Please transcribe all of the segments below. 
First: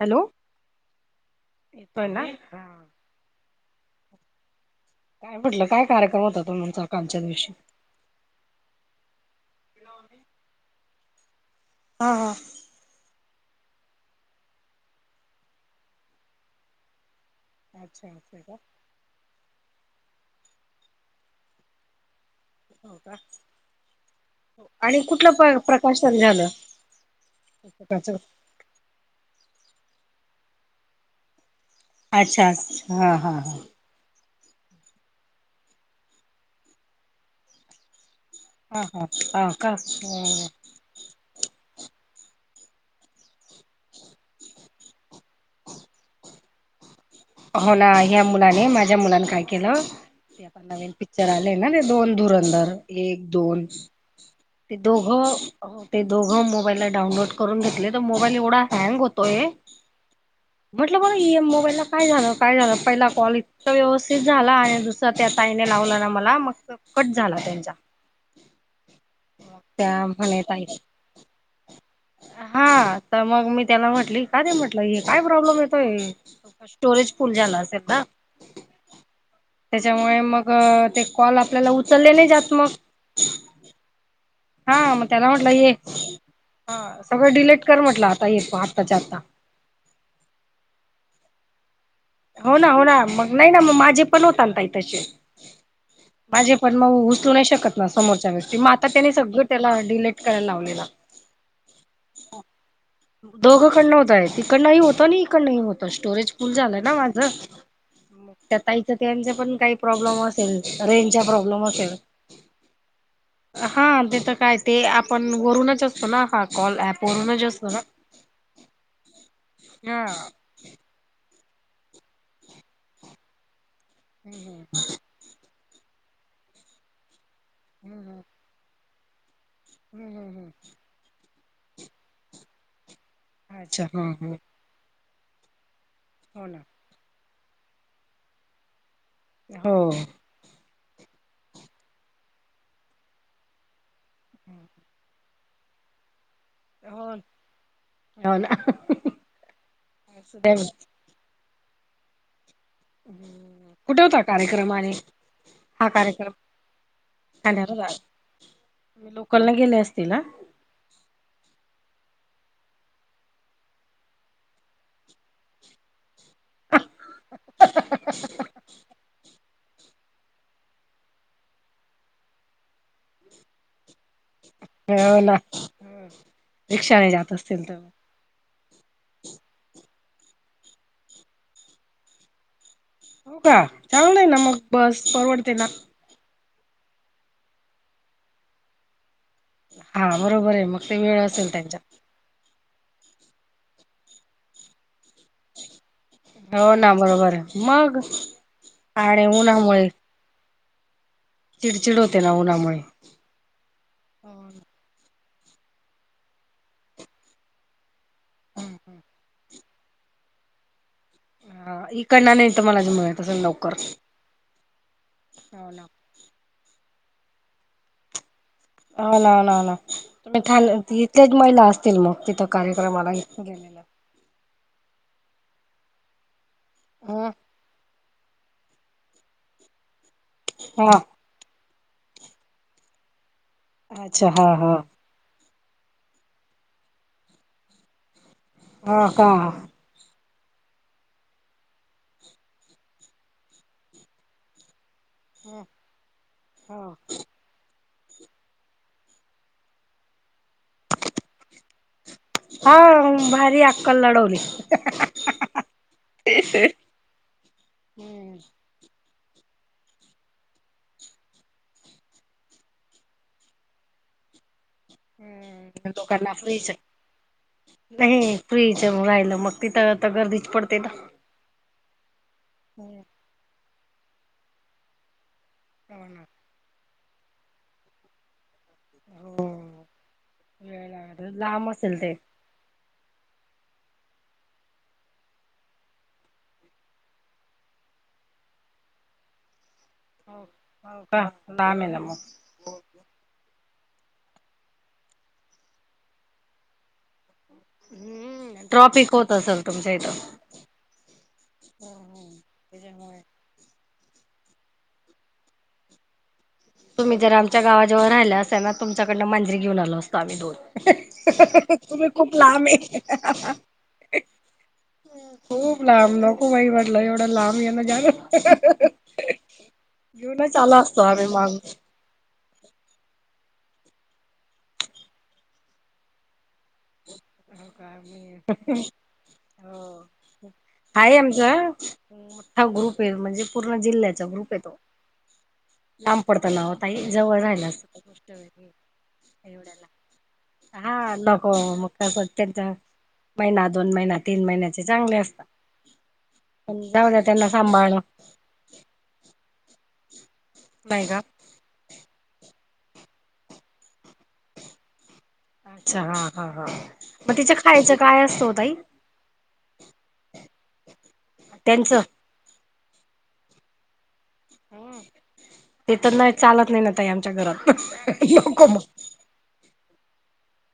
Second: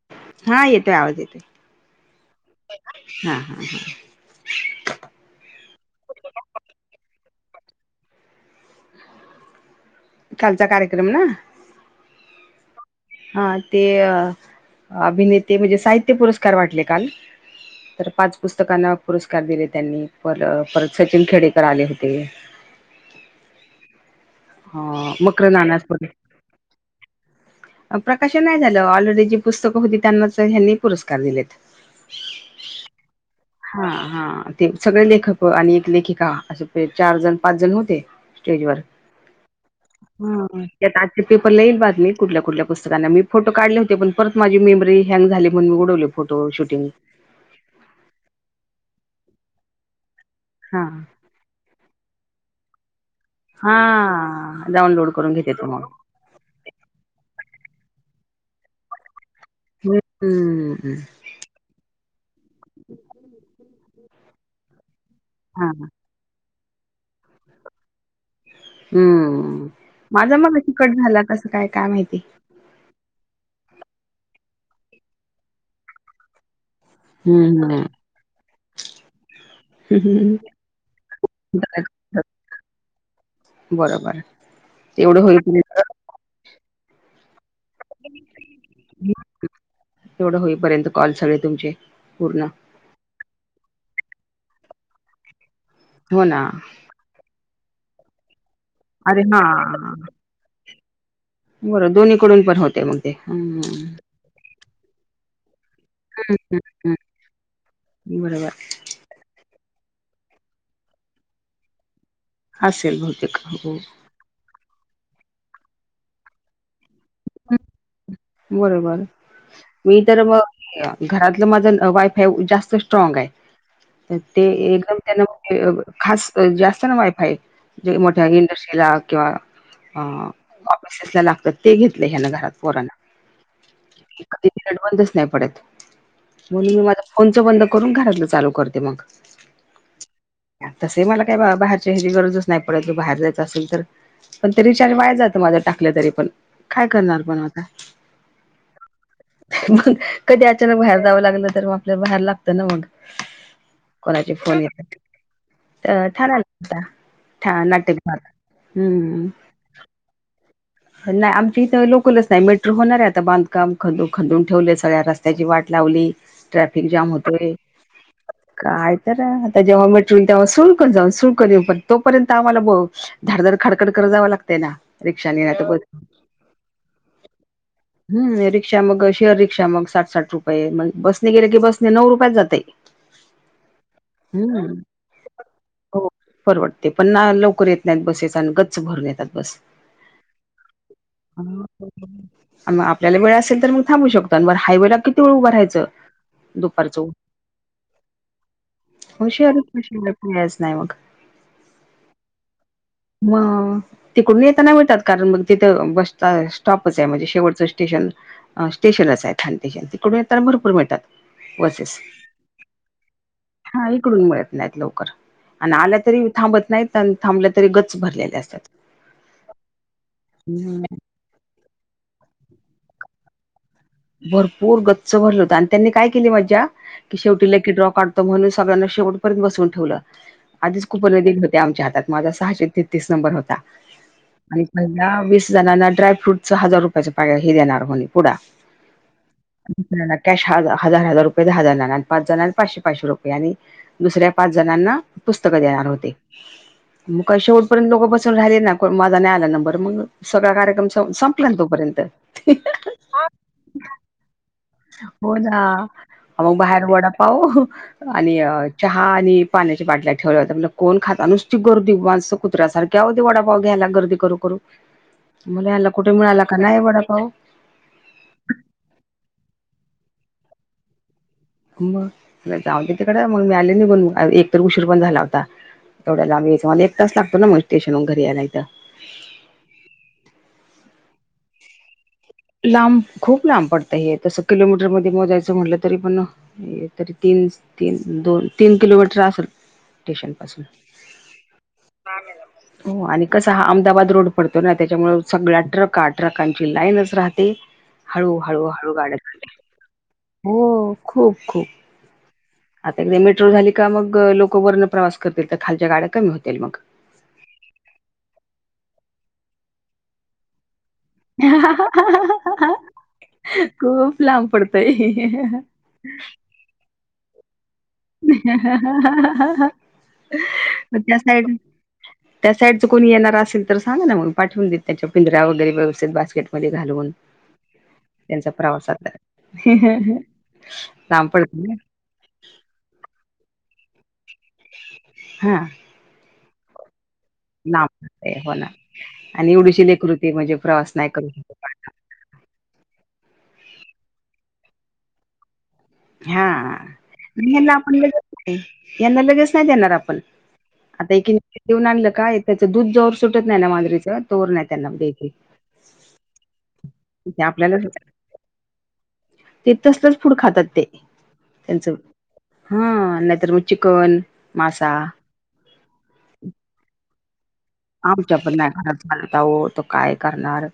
Hello हा, येतोय आवाज येतोय, येतोय ना हां, हा हा. काय म्हटलं, काय कार्यक्रम होता तुमचा, कालच्या दिवशी? कालचा कार्यक्रम ना? हां, हा. हां, ते अ अभिनेते म्हणजे साहित्य पुरस्कार वाटले काल. अच्छा तर पाच असं का पुस्तकांना पुरस्कार दिले त्यांनी, फल परत सचीन खेडेकर आले होते. हो का, हा आणि अ कुठलं मकर प प्रकाशन झालं? अं पुस्तकाचं? प्रकाशन नाही झालं ऑलरेडी जी पुस्तकं होती त्यांनाच ह्यांनी पुरस्कार दिलेत. अच्छा, हा हा हा. हा हा ते सगळे लेखक आणि एक लेखिका असं ते चार जण, पाच जण होते. स्टेजवर हा हा, हा का? हा. यात आजचे पेपरला ईल बातमी. कुठल्या-कुठल्या पुस्तकांना मी फोटो काढले होते पण परत माझी मेमरी हँग झाली म्हणून उडवले फोटो शूटिंग. हो ना, ह्या मुलाने माझ्या मुलाने काय केलं [inaudible] ते पण हा नवीन पिच्चर आल ते न ते दोन धुरंधर एक, दोन हा ते डाउनलोड दोघं करून घेते तो अ मग ते दोघं मोबाईलला डाउनलोड करून घेतलेत मोबाईल एवढा हँग होतोय. [inaudible] हम्म म्हटलं म हे मोबाईलला काय झालं, काय झालं पहिला कॉल इतक व्यवस्थित झाला आणि दुसरा त्या ताईने हा लावलं ना मला मग कट झाला त्यांचा. हम्म त्या माझा म्हणत मग एक् आहेत कट झाला कसं काय, काय माहिती. हा त मग मी त्याला म्हटली काय रे म्हटलं हे काय प्रॉब्लेम येतोय? स्टोरेज फुल झाला असेल हम्म ना. [inaudible] त्याच्यामुळे मग ते कॉल आपल्याला उचलले नाही जात मग. बरबर हा [inaudible] मग तेवढं त्याला होईल म्हटलं ये [unintelligible] हा सगळं डिलेट कर म्हटलं आता हे तु आत्ताच्या आत्ता. तेवढं होईपर्यंत कॉल सगळे तुमचे. पूर्ण हो ना, हो ना मग नाही ना मग माझे पण होता न ताई तसे. हो ना माझे पण मग उचलु नाई शकत ना समोरच्या व्यक्ती म आता त्यानी अरे हा सगळं त्याला डिलेट कराय लावलेला. बरं दोन्हीकडून पण होते मग. ते हम्म दोघं कडन होताय तीकडनई होतो अणि इकडनही हो तो स्टोरेज फुल झालंय ना हम्म माझं. [inaudible] बरोबर त्या ताई तर त्यांचा पण काई प्रॉब्लेम असेल रेंजचा प्रॉब्लेम असेल. असेल बहुतेक [inaudible] अं हो हा ते त कायच ते आपण वरूनच असतो ना हा का कॉल ऍप वरुूनच असतो ना. बरोबर मी हा तर मग घरातलं माझ वायफाय जास्त स्ट्राग आहे. तर ते हम्म एकदम त्यांन ते खास जे असतं ना वायफाय जे हम्म मोठ्या इंडस्ट्रीला किंवा अ हम्म हम्म ऑफिसेसला लागतात ते घेतलं ह्याना घरात पोराना. अच्छा हा हा. नेट बंदच नाही पडत, ना म्हणून मी माझ फोनच बंद करून घरातलं चालू करते मग. हो. तसही मला काय बा बाहेरची ह्याची गरजच नाही पडत तो बाहेर जायचं असेल तर पण ते रीचार्ज वाया जातं माझं टाकलं तरी पण काय करणार पण आता. हा ना. [inaudible] मग कधी अचानक बाहेर जावं लागलं तर मग आपल्याला बाहेर लागतं ना मग. कुठे [inaudible] होता कोणाचे फोन कार्यक्रम आणि येतात. हा अ कार्यक्रम ठाण्यात [inaudible] ठा ठाण्याला नाट्यकभग हम्म. तेला. नाही आमच्या इथं लोकलच नाही मेट्रो होणार आहे आता बांधकाम खदन खदून ठेवले सगळ्या रस्त्याची वाट लावली. ट्राफिक जाम होते. काय तर तर जेव्हा मेट्रो होईल तेव्हा सुळक जाऊन सुळ कर येऊ पण तोपर्यंत आम्हाला ब धाडधर खाडकड करा जावं लाग ते ना रिक्षानी ह, रिक्षाने जात असतील तर हम्म रिक्षा मग शेअर रिक्षा मग साठ-साठ रुपये, मग बसने गेले की बसने नऊ रुपयात जातय. हो का, चांगल आहे ना मग हम्म बस परवडते ना. हो परवडते, पण ना लवकर येत नाहीत बसेस आणि गच्च भरून येतात बस. हा बरोबर आहे मग ते वेळ असेल त्यांच्या. अन म आपल्याला वेळ असेल तर मग थांबू शकतो, अन वर हायवे ला किती वेळ उभं राहायच, हो ना दुपारच उ बरोबर आहे मग आणि हो [unintelligible] उन्हामुळे यायचं नाय मग. चिडचिड होते ना, उन्हामुळे. म तिकडून येताना मिळतात कारण मग तिथं बसचा स्टॉपच आहे, म्हणजे शेवटचं स्टेशन अ स्टेशनच आहे, [inaudible] तिकडून येताना भरपूर मिळतात. हा बसेस इकडन नाही तुम्हाला मिळत असल लवकर. नायत लवकर हो आणि ना आल्या तरी थांबत नाहीत, आणि थांबल्या तरी गच्च भरलेल्या असत्यात. हो ना, ना ना तुम्ही थांब इथल्याच महिला असतील मग तिथं कार्यक्रमाला गेलेल्या. भरपूर गच्च भरल होत, आणि त्यांनी काय केली मज्जा, की ह शेवटी लकी ड्रा काढू म्हणून सगळ्यांना शेवटपर्यंत बसून ठेवलं, आधीच हा कुपन ही दिलत ते आमच्या हातात, माझा सहाशे तेतीस नंबर होता. अच्छा हा हा दहा-वीस जणांना ड्राय फ्रूटचा हजार रुपयाचा पॅक हे देणार म्हणे पुडा हा का? दुसऱ्यांना कॅश ह हजार -हजार रुपये दहा जणांना, आणि पाच जणांना पाचशे -पाचशे रुपये आणि दुसऱ्या पाच जणांना पुस्तकं देणार होते. ह काय शेवटपर्यंत लोक बसून राहिले ना, कोण माझा नाय आला नंबर, मंग सगळ्या गाड्या कार्यक्रम संपला न तोपर्यंत. हा भारी अक्कल लढवली. हो ना, आहो बाहेर वडा पाव हम्म आणि अ चहा आणि पाण्याच्या बाटल्या ठेवल्या होत्या, म्हणल कोण खात, नुसती गर्दी माणस कुत्र्या सारखी केव्हा ती वडापाव घ्यायला गर्दी करू करू, म्हणलं यांना कुठ लोकांना मिळाला का फ्रीच नाय वडापाव? नाही फ्री च म राहिलं मग तिथं त गर्दीच पडते त. म म्हंटल जाऊ दे तिकडं, मंग मी आले निघून म एक तर उशीर पण झाला होता. एवढ्या लांब यायचं, मला एक तास लागतो ना मग स्टेशन हुन घरी यायला इथं. हो, वेळ लागत, लांब असेल ते. लांब खूप लांब पडतय हे, तसं किलोमीटर मध्ये मोजायचं म्हटलं तरी पण अ, हे तरी तीन, तीन दोन-तीन किलोमीटर असल स्टेशनपासुन. हो का लांब आहे ना मग. हो आणि कस हा अहमदाबाद रोड पडतो ना, त्याच्यामुळे सगळ्या ट्रका ट्रकांची लाईनच राह ते हळू हळू हम्म हळू ट्रॉफिक गाड्या, होत असेल तुमच्या इथं. हो खूप खूप. आता एकदा मेट्रो झाली का मग, लोक वरन प्रवास करतील तर खालच्या गाड्या कमी होतील मग तुम्ही जर आमच्या गावाजवळ राहिला असाल ना, तुमच्याकडनं मांजरी घेऊ आलो असतो आम्ही दोन. तुम्ही खूप लांब आहे, खूप लांब पडतय. खूप. लांब नको बाई म्हंटल, एवढं लांब येण -जाण घेऊनच आलो असतो त्या आम्ही साईड. मागून. त्या साईडच कोणी येणार असेल तर सांगा ना मग पाठवून देत त्याच्या पिंजरा वगैरे व्यवस्थित बास्केटमध्ये घालून त्यांचा प्रवासात आहे लांब पडत आमचं. ना मोठा ग्रुप ये म्हणजे पूर्ण जिल्ह्याचा ग्रुप ये तो हा आम पडत नाव ताई जवळ राहिला अस लांब गोष्ट पडतय हो ना. वेगळीय आणि एवढीशी लेकरू ती म्हणजे [unintelligible] प्रवास नाही हा करू नको शकत मग. आता प्रत्येक जण महिना दोन महिना तीन महिन्याचे चांगले असतात. हा पण जाऊ द्या म त्यांना ह्याला आपण सांभाळणं ल यंदा लगेच नाय देणार आपण, नाही आता का एक एक देऊन आणलं का ये त्याचं दूध जोवर सुटत नाय ना मांजरीचं तोवर नाय त्यांना देत. अच्छा हा हा हा मग ते तिच्या आपल्याला खायचं काय असतं हो ताई? ते तसलंच फूड खातात ते त्यांचं हा नायतर मग चिकन, मासा ते तर नाय चालत नाय ना ताई आमच्या घरात नको मग. मला तर आवडतं काय करणार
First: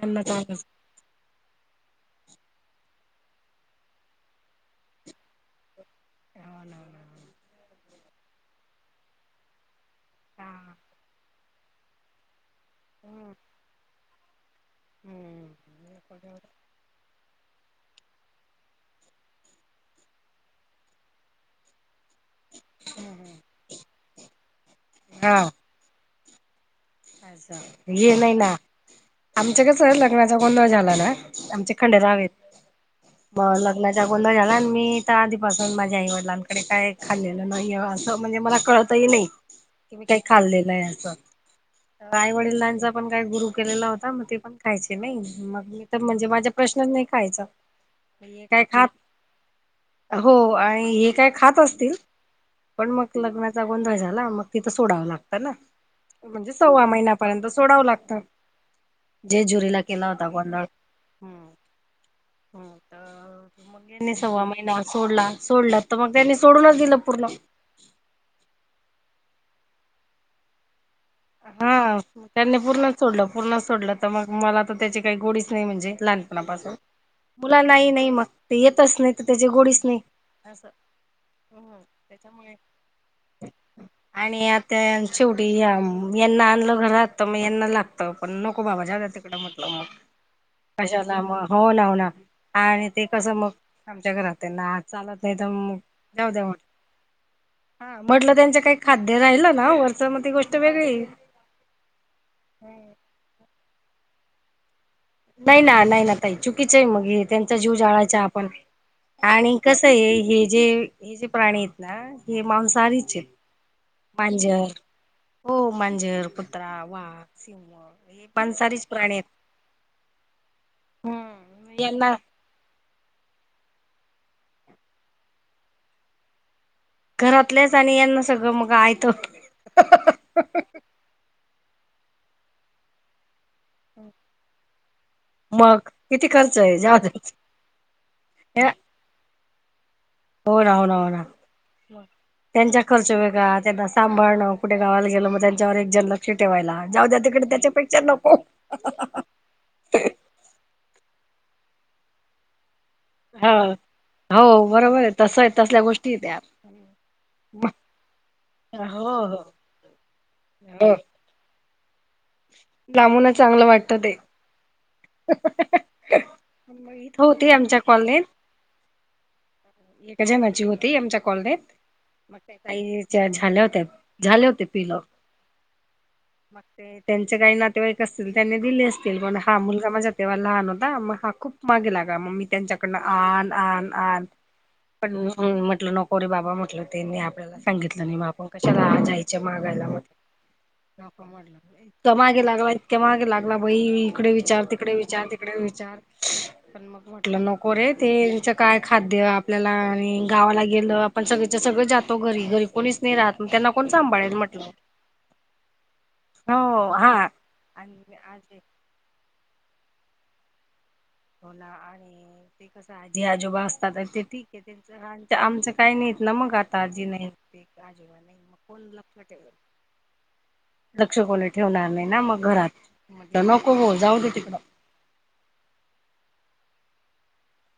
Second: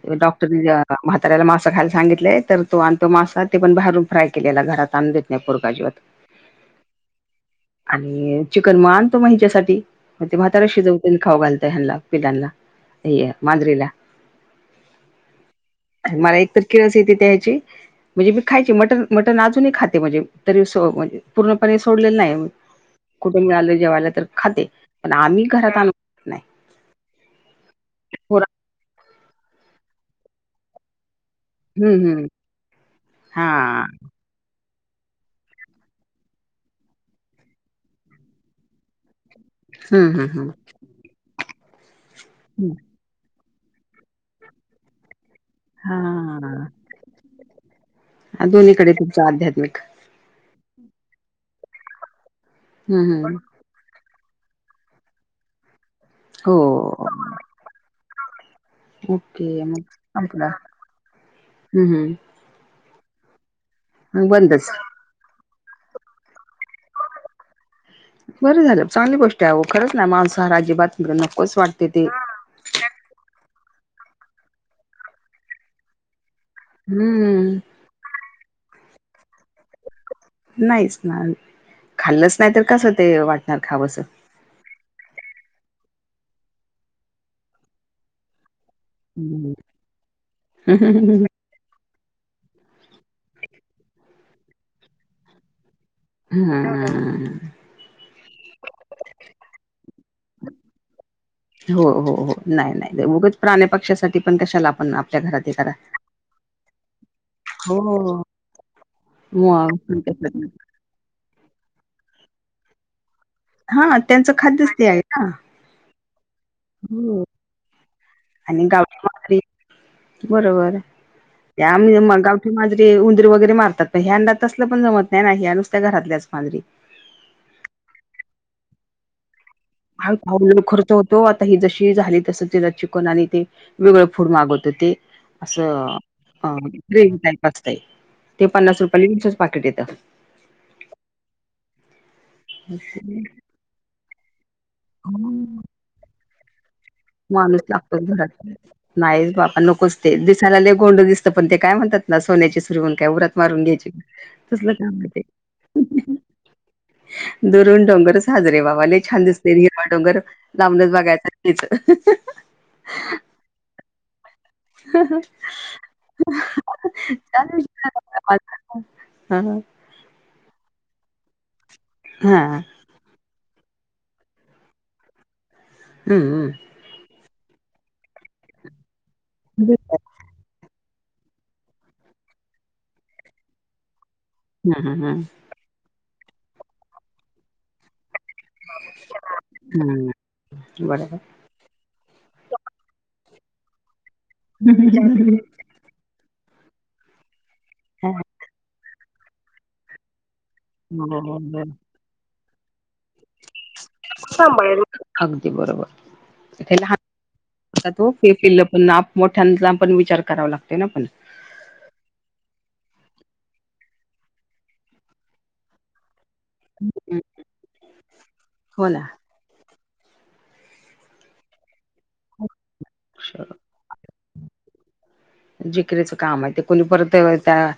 यांना डॉक्टर चालत ने म्हाताऱ्याला मासा खायला सांगितलंय तर तो आणतो मासा ते पण बाहेरून फ्राय केलेला घरात आणून देत नाही पोरगा अजिबात. [unintelligible] [inaudible] आणि चिकन म आणतो मग हिच्यासाठी मग ते म्हातारा शिजवते आणि खाऊ घालताय ह्यांनला पिलांना. येय मांजरीला. आण मला एक तर किळस येते त्या ह्याची म्हणजे मी खायचे मटन मटन अजूनही खाते म्हणजे तरीे सो म पूर्णपणे सोडलेलं नाय. कुठून मिळालं जेवायला तर खाते पण हा आम्ही घरात आण अच्छा ये नाही पोरा ना. आमच कस लग्नाचा गोंधळ झाला ना, आमचे हं हं खंडेरावेत मग हां लग्नाच्या गोंधळ झाला आणि मी तर आधीपासून माझ्या आई वडिलांकडे काय खाल्लेलं नाहीये असं म्हणजे मला कळतही नाय. कि मी हं काही हं हं खाल्लेलं आहे अस, आई हं. वडिलांचा पण काही गुरु केलेला हो आता मग ते पण खायचे नाय मग मी तर म्हणजे माझ्या हां. प्रश्नच नाही खायचा मी काय खात दोन्हीकडे तुमचं आध्यात्मिक हो आणि हे काय खात असतील पण हं मग हं लग्नात चा गोंधळ झाला मग तिथं सोडावं लागतं ना हो म्हणजे सव्वा महिन्यापर्यंत सोडावं लागतं. ओके जेजुरीला मग केला होता संपला गोंधळ हम्म. हं हं त्यांनी मग सव्वा बंदच. महिना सोडला सोडला तर मग त्यांनी सोडूनच दिलं पूर्ण. बरं झालं चांगली गोष्टी आहे अहो खरंच ना मांसाहाराची अजिबात मला नकोच वाटते हा ते. त्यांनी पूर्णच सोडलं पूर्णच सोडलं तर मग मला तर त्याची काय गोडीच नाय म्हणजे लहानपणापासून. हम्म मुलांना ही नाई मग ते येतच नाय तर त्याची गोडीच नाय. नाहीच ना खाल्लच नाय त्याच्यामुळे तर कस ते वाटणार खावंस. आणि आता यान शेवटी ह्या यांना आणलं घरात त मग यांना लागत. पण नको बाबा ज्यादा तिकड हम्म म्हटलं मग कशाला हम्म. मग हो ना हो ना आणि ते कसं मग आमच्या घरात त्यांना आ चालत नाय तर मग जाऊ द्या हम्म म्हटलं हम्म हम्म. हा म्हटलं त्यांचं काय खाद्य राहिलं ना वरच मग ती गोष्ट वेगळीये. हो हो हो नाय नाय उघच प्राण्या पक्षासाठी पण कशाला आपण आ नाय ना नाय ना ताई चुकीचंय मग हे त्यांचा जीव जाळायचा हो आपण आणि मग कसंय हे जे. हे जे प्राणी हेत ना हे मांसाहारीचे. हा, त्यांच खाद्य ते आहे ना. हो मांजर, कुत्रा, वाघ, हो सिंह हे पण आणि मांसाहारीच गावठी प्राणी आहेत. मागरी बरोबर, हम्म त्याम यांना मगा ती मांजरी उंदरी वगैरे मारतात. पण ह्यांना तसलं पण जमत नाही. ह्या नुसत्या घरातल्याच मांजरी. घरातल्याच आणि यांना सगळं मग आयत. आओ खर्च लई होतो. आता ही जशी झाली तस तिला चिकन आणि ते वेगळं फूड मागत होते. मग असं, किती ह खर्च आहे जाऊ ड्रिंक द्याच टाईप असतंय. ते पन्नास रुपयाला [unintelligible] पाॅकेट येतं. हो ना, हो ना, हो ना, त्यांचा खर्च वेगळा, त्यांना सांभाळणं कुठे गावाला गेलं मग त्यांच्यावर एक जण लक्ष ठेवायला, जाऊ द्या तिकडे त्याच्यापेक्षा नको. बा नोकस. ते दिसायला लई गोंड दिसत. पण ते काय म्हणतात ना, सोन्याची रुण काय उरात हा मारून घ्यायची, हो तसल काम बरोबर आहे ते तस तसल्या गोष्टी आहे त्या दुरून डोंगर साजरे बाबा, लय हो छान हो दिसते. हिरवा डोंगर लाबूनच बागाय चा तिचं [unintelligible] लांबूनच चांगलं वाटत ते. [inaudible] होते आमच्या कॉलनीत. हा एका जणाची होती. आमच्या कॉलनेत, मग हा ते काही झाल्या होत्या, झाले होतेय पिलं. हम्म-हम्म. मग त्यांचे काही नातेवाईक असतील. त्यांनी दिले असतील, पण हा मु हम्म तेव्हा लहान होता. मग हा खूप मागे लागा, मग मी त्यांच्याकडनं आण आण आ हम्म पण हम्म म्हटलं नकोरे बाबा म्हटलं ते, त्यांनी आपल्याला सांगितलं नाही. मग आप पण कशाला जायच मागायला, मग हम्म म्हणलं त्यामागे लागला, इतक्या मागे लागला, बाई इकडे विचार, तिकडे बरोबर विचार, तिकडे विचार, पण मग म्हटलं नकोरे तेच काय खाद्य आपल्याला आणि गावाला गेलं. आपण सगळेच्या सगळे जातो घरी-घरी. कोणीच नाही राहत. मग त्यांना कोण सांभाळेल म्हटलं. हो हा. आता आणि तो फे फि आज पण आप मोठ्यांचा पण विचार करावा लागतोय ना, पण. हो ना, आणि ते कस आजी आजोबा असतात. ते ठीक आहे. त्यां, आमचं काही नाहीत ना मग आत. ताजी नाही. हो ना [unintelligible] लक्ष कोणी ठेवणार नाही. ना मग घरात. म्हटलं नको हो, जाऊ दे तिकडं. जिकरीचं काम आहे. ते कोणी परत त्या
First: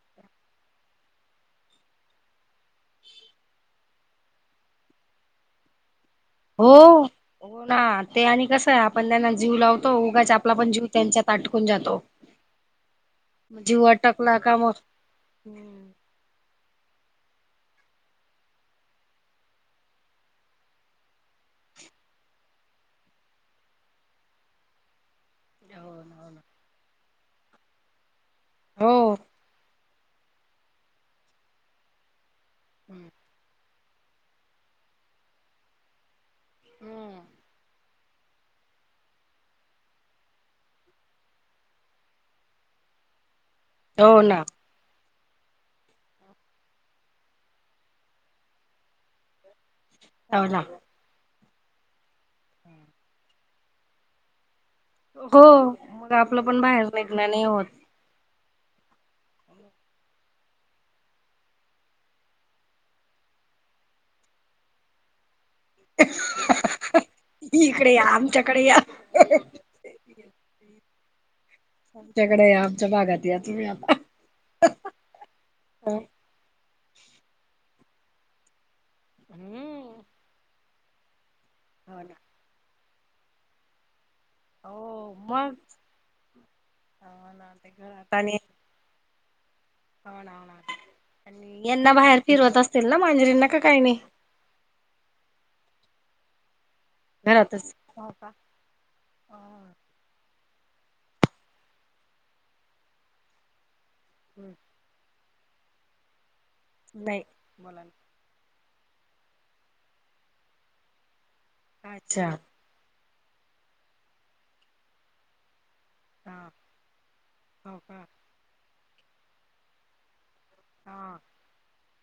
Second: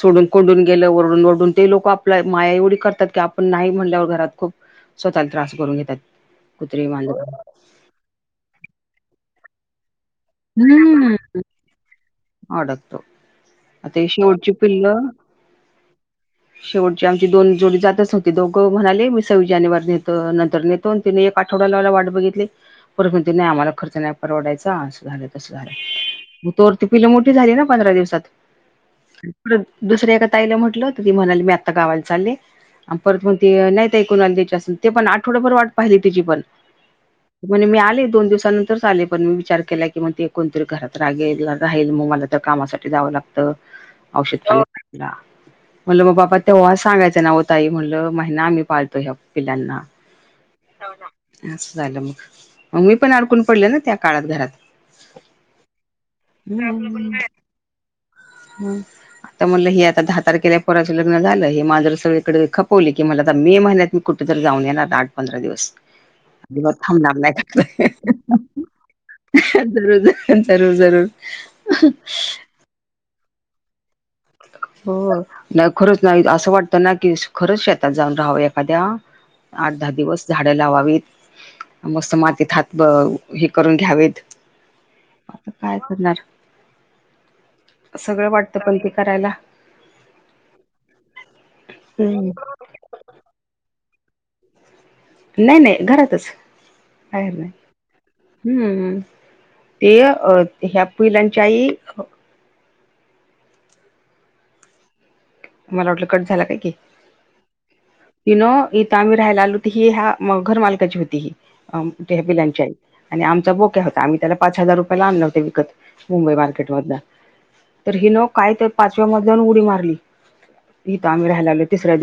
सोडून कोंडून गेलं ओरडून-ओरडून ते लोक आपल्या माया एवढी करतात की आपण नाही म्हणल्यावर घरात खूप स्वतःला त्रास करून घेतात. हो, कुत्री मांजर हो ना, ते आणि कसं आहे. आपण त्यांना जीव लावतो उगाच आपला पण जीव हम्म त्यांच्यात आठवून जातो. अडकतो जीव आता हे आटकला शेवटची का मग [inaudible] शेटची आमची दोन जोडी जातच नव्हती. दोघ म्हणाले, मी सव्वीस जानेवारी नेत नंतर नेत दोन, तीन, एक आठवडा लावायला वाट बघितली, पर म्हती नाही आम्हाला खर्च नाही परवडायचा, असं झालं. तसं झालं. हो ना हो ना. मग तोर ती पिल्ल मोठी झाली ना, पंधरा दिवसात. हो दुसऱ्या एका ताईला म्हटलं, तर ती म्हणाली मी आत्ता गावायला चालले. आणि हम्म परत म्हणती नाही. ते कुणाला द्यायचे असण ते पण आठवडाभर वाट पाहिली तेची पण. हम्म. पण मी आले दोन दिवसानंतरच आले. पण मी विचार केला की मग ते कोणतरी घरात रागेला राहील मग मला तर कामासाठी जावं लागत तं हो ना औषधला. म्हणलं म बापा तेव्हाच सांगायचं नाव ओ ताई म्हणलं महिना आम्ही पाळतो ह्या पिलांना. हा हा असं झालं मग, मी पण अडकून पडले ना त्या काळात घरात. हो मग आपलं पण बाहेर निघणं नाही होत [unintelligible] हा तर म्हणलं हे आता दहा तारखेला पोराचं लग्न झालं हे मांजरं सगळीकडे खपवली की मला आता मे महिन्यात मी कुठंतर जाऊन येणार आठ पंधरा दिवस. अजिबात हलणार नाही इकडे या आमच्याकडे या जरूर जरूर जरूर आमच्याकडे या आमच्या भागात या तुम्ही आता. हो नाही खरंच नाही असं वाटतं ना की खरंच शेतात जाऊन राहावं एखाद्या. आठ दहा हम्म दिवस झाडं लावावीत हो ना मस्त मातीत हात हे करून घ्यावेत. हो आता मग काय करणार ते घरात सगळं आणि वाटतं पाहिजे हो ना ना ना आणि यांना बाहेर हम्म फिरवत त असतील ना मांजरींना का काही नाही? नाही नाही घरातच. बाहेर घरातच. हो का नाही हम् ते अ ते ह्या पिलांची आई हम्म. मला वाटलं कट झाला काय की? नाही बोला ना ति न इथं आमी राहायला आलू त ही ह्या घर मालकाची होती हि ना. ह्या अच्छा पिलांची आई आणि आमचा बोक्या होता आम्ही त्याला पाच हजार रुपया ला आणला होता विकत. मुंबई हा मार्केट मधनं हो तर का हिनं काय तर पाचव्या मजल्यावरनं उडी मारली. इथ हा आम्ही रहायला आलो तिसऱ्या दिवस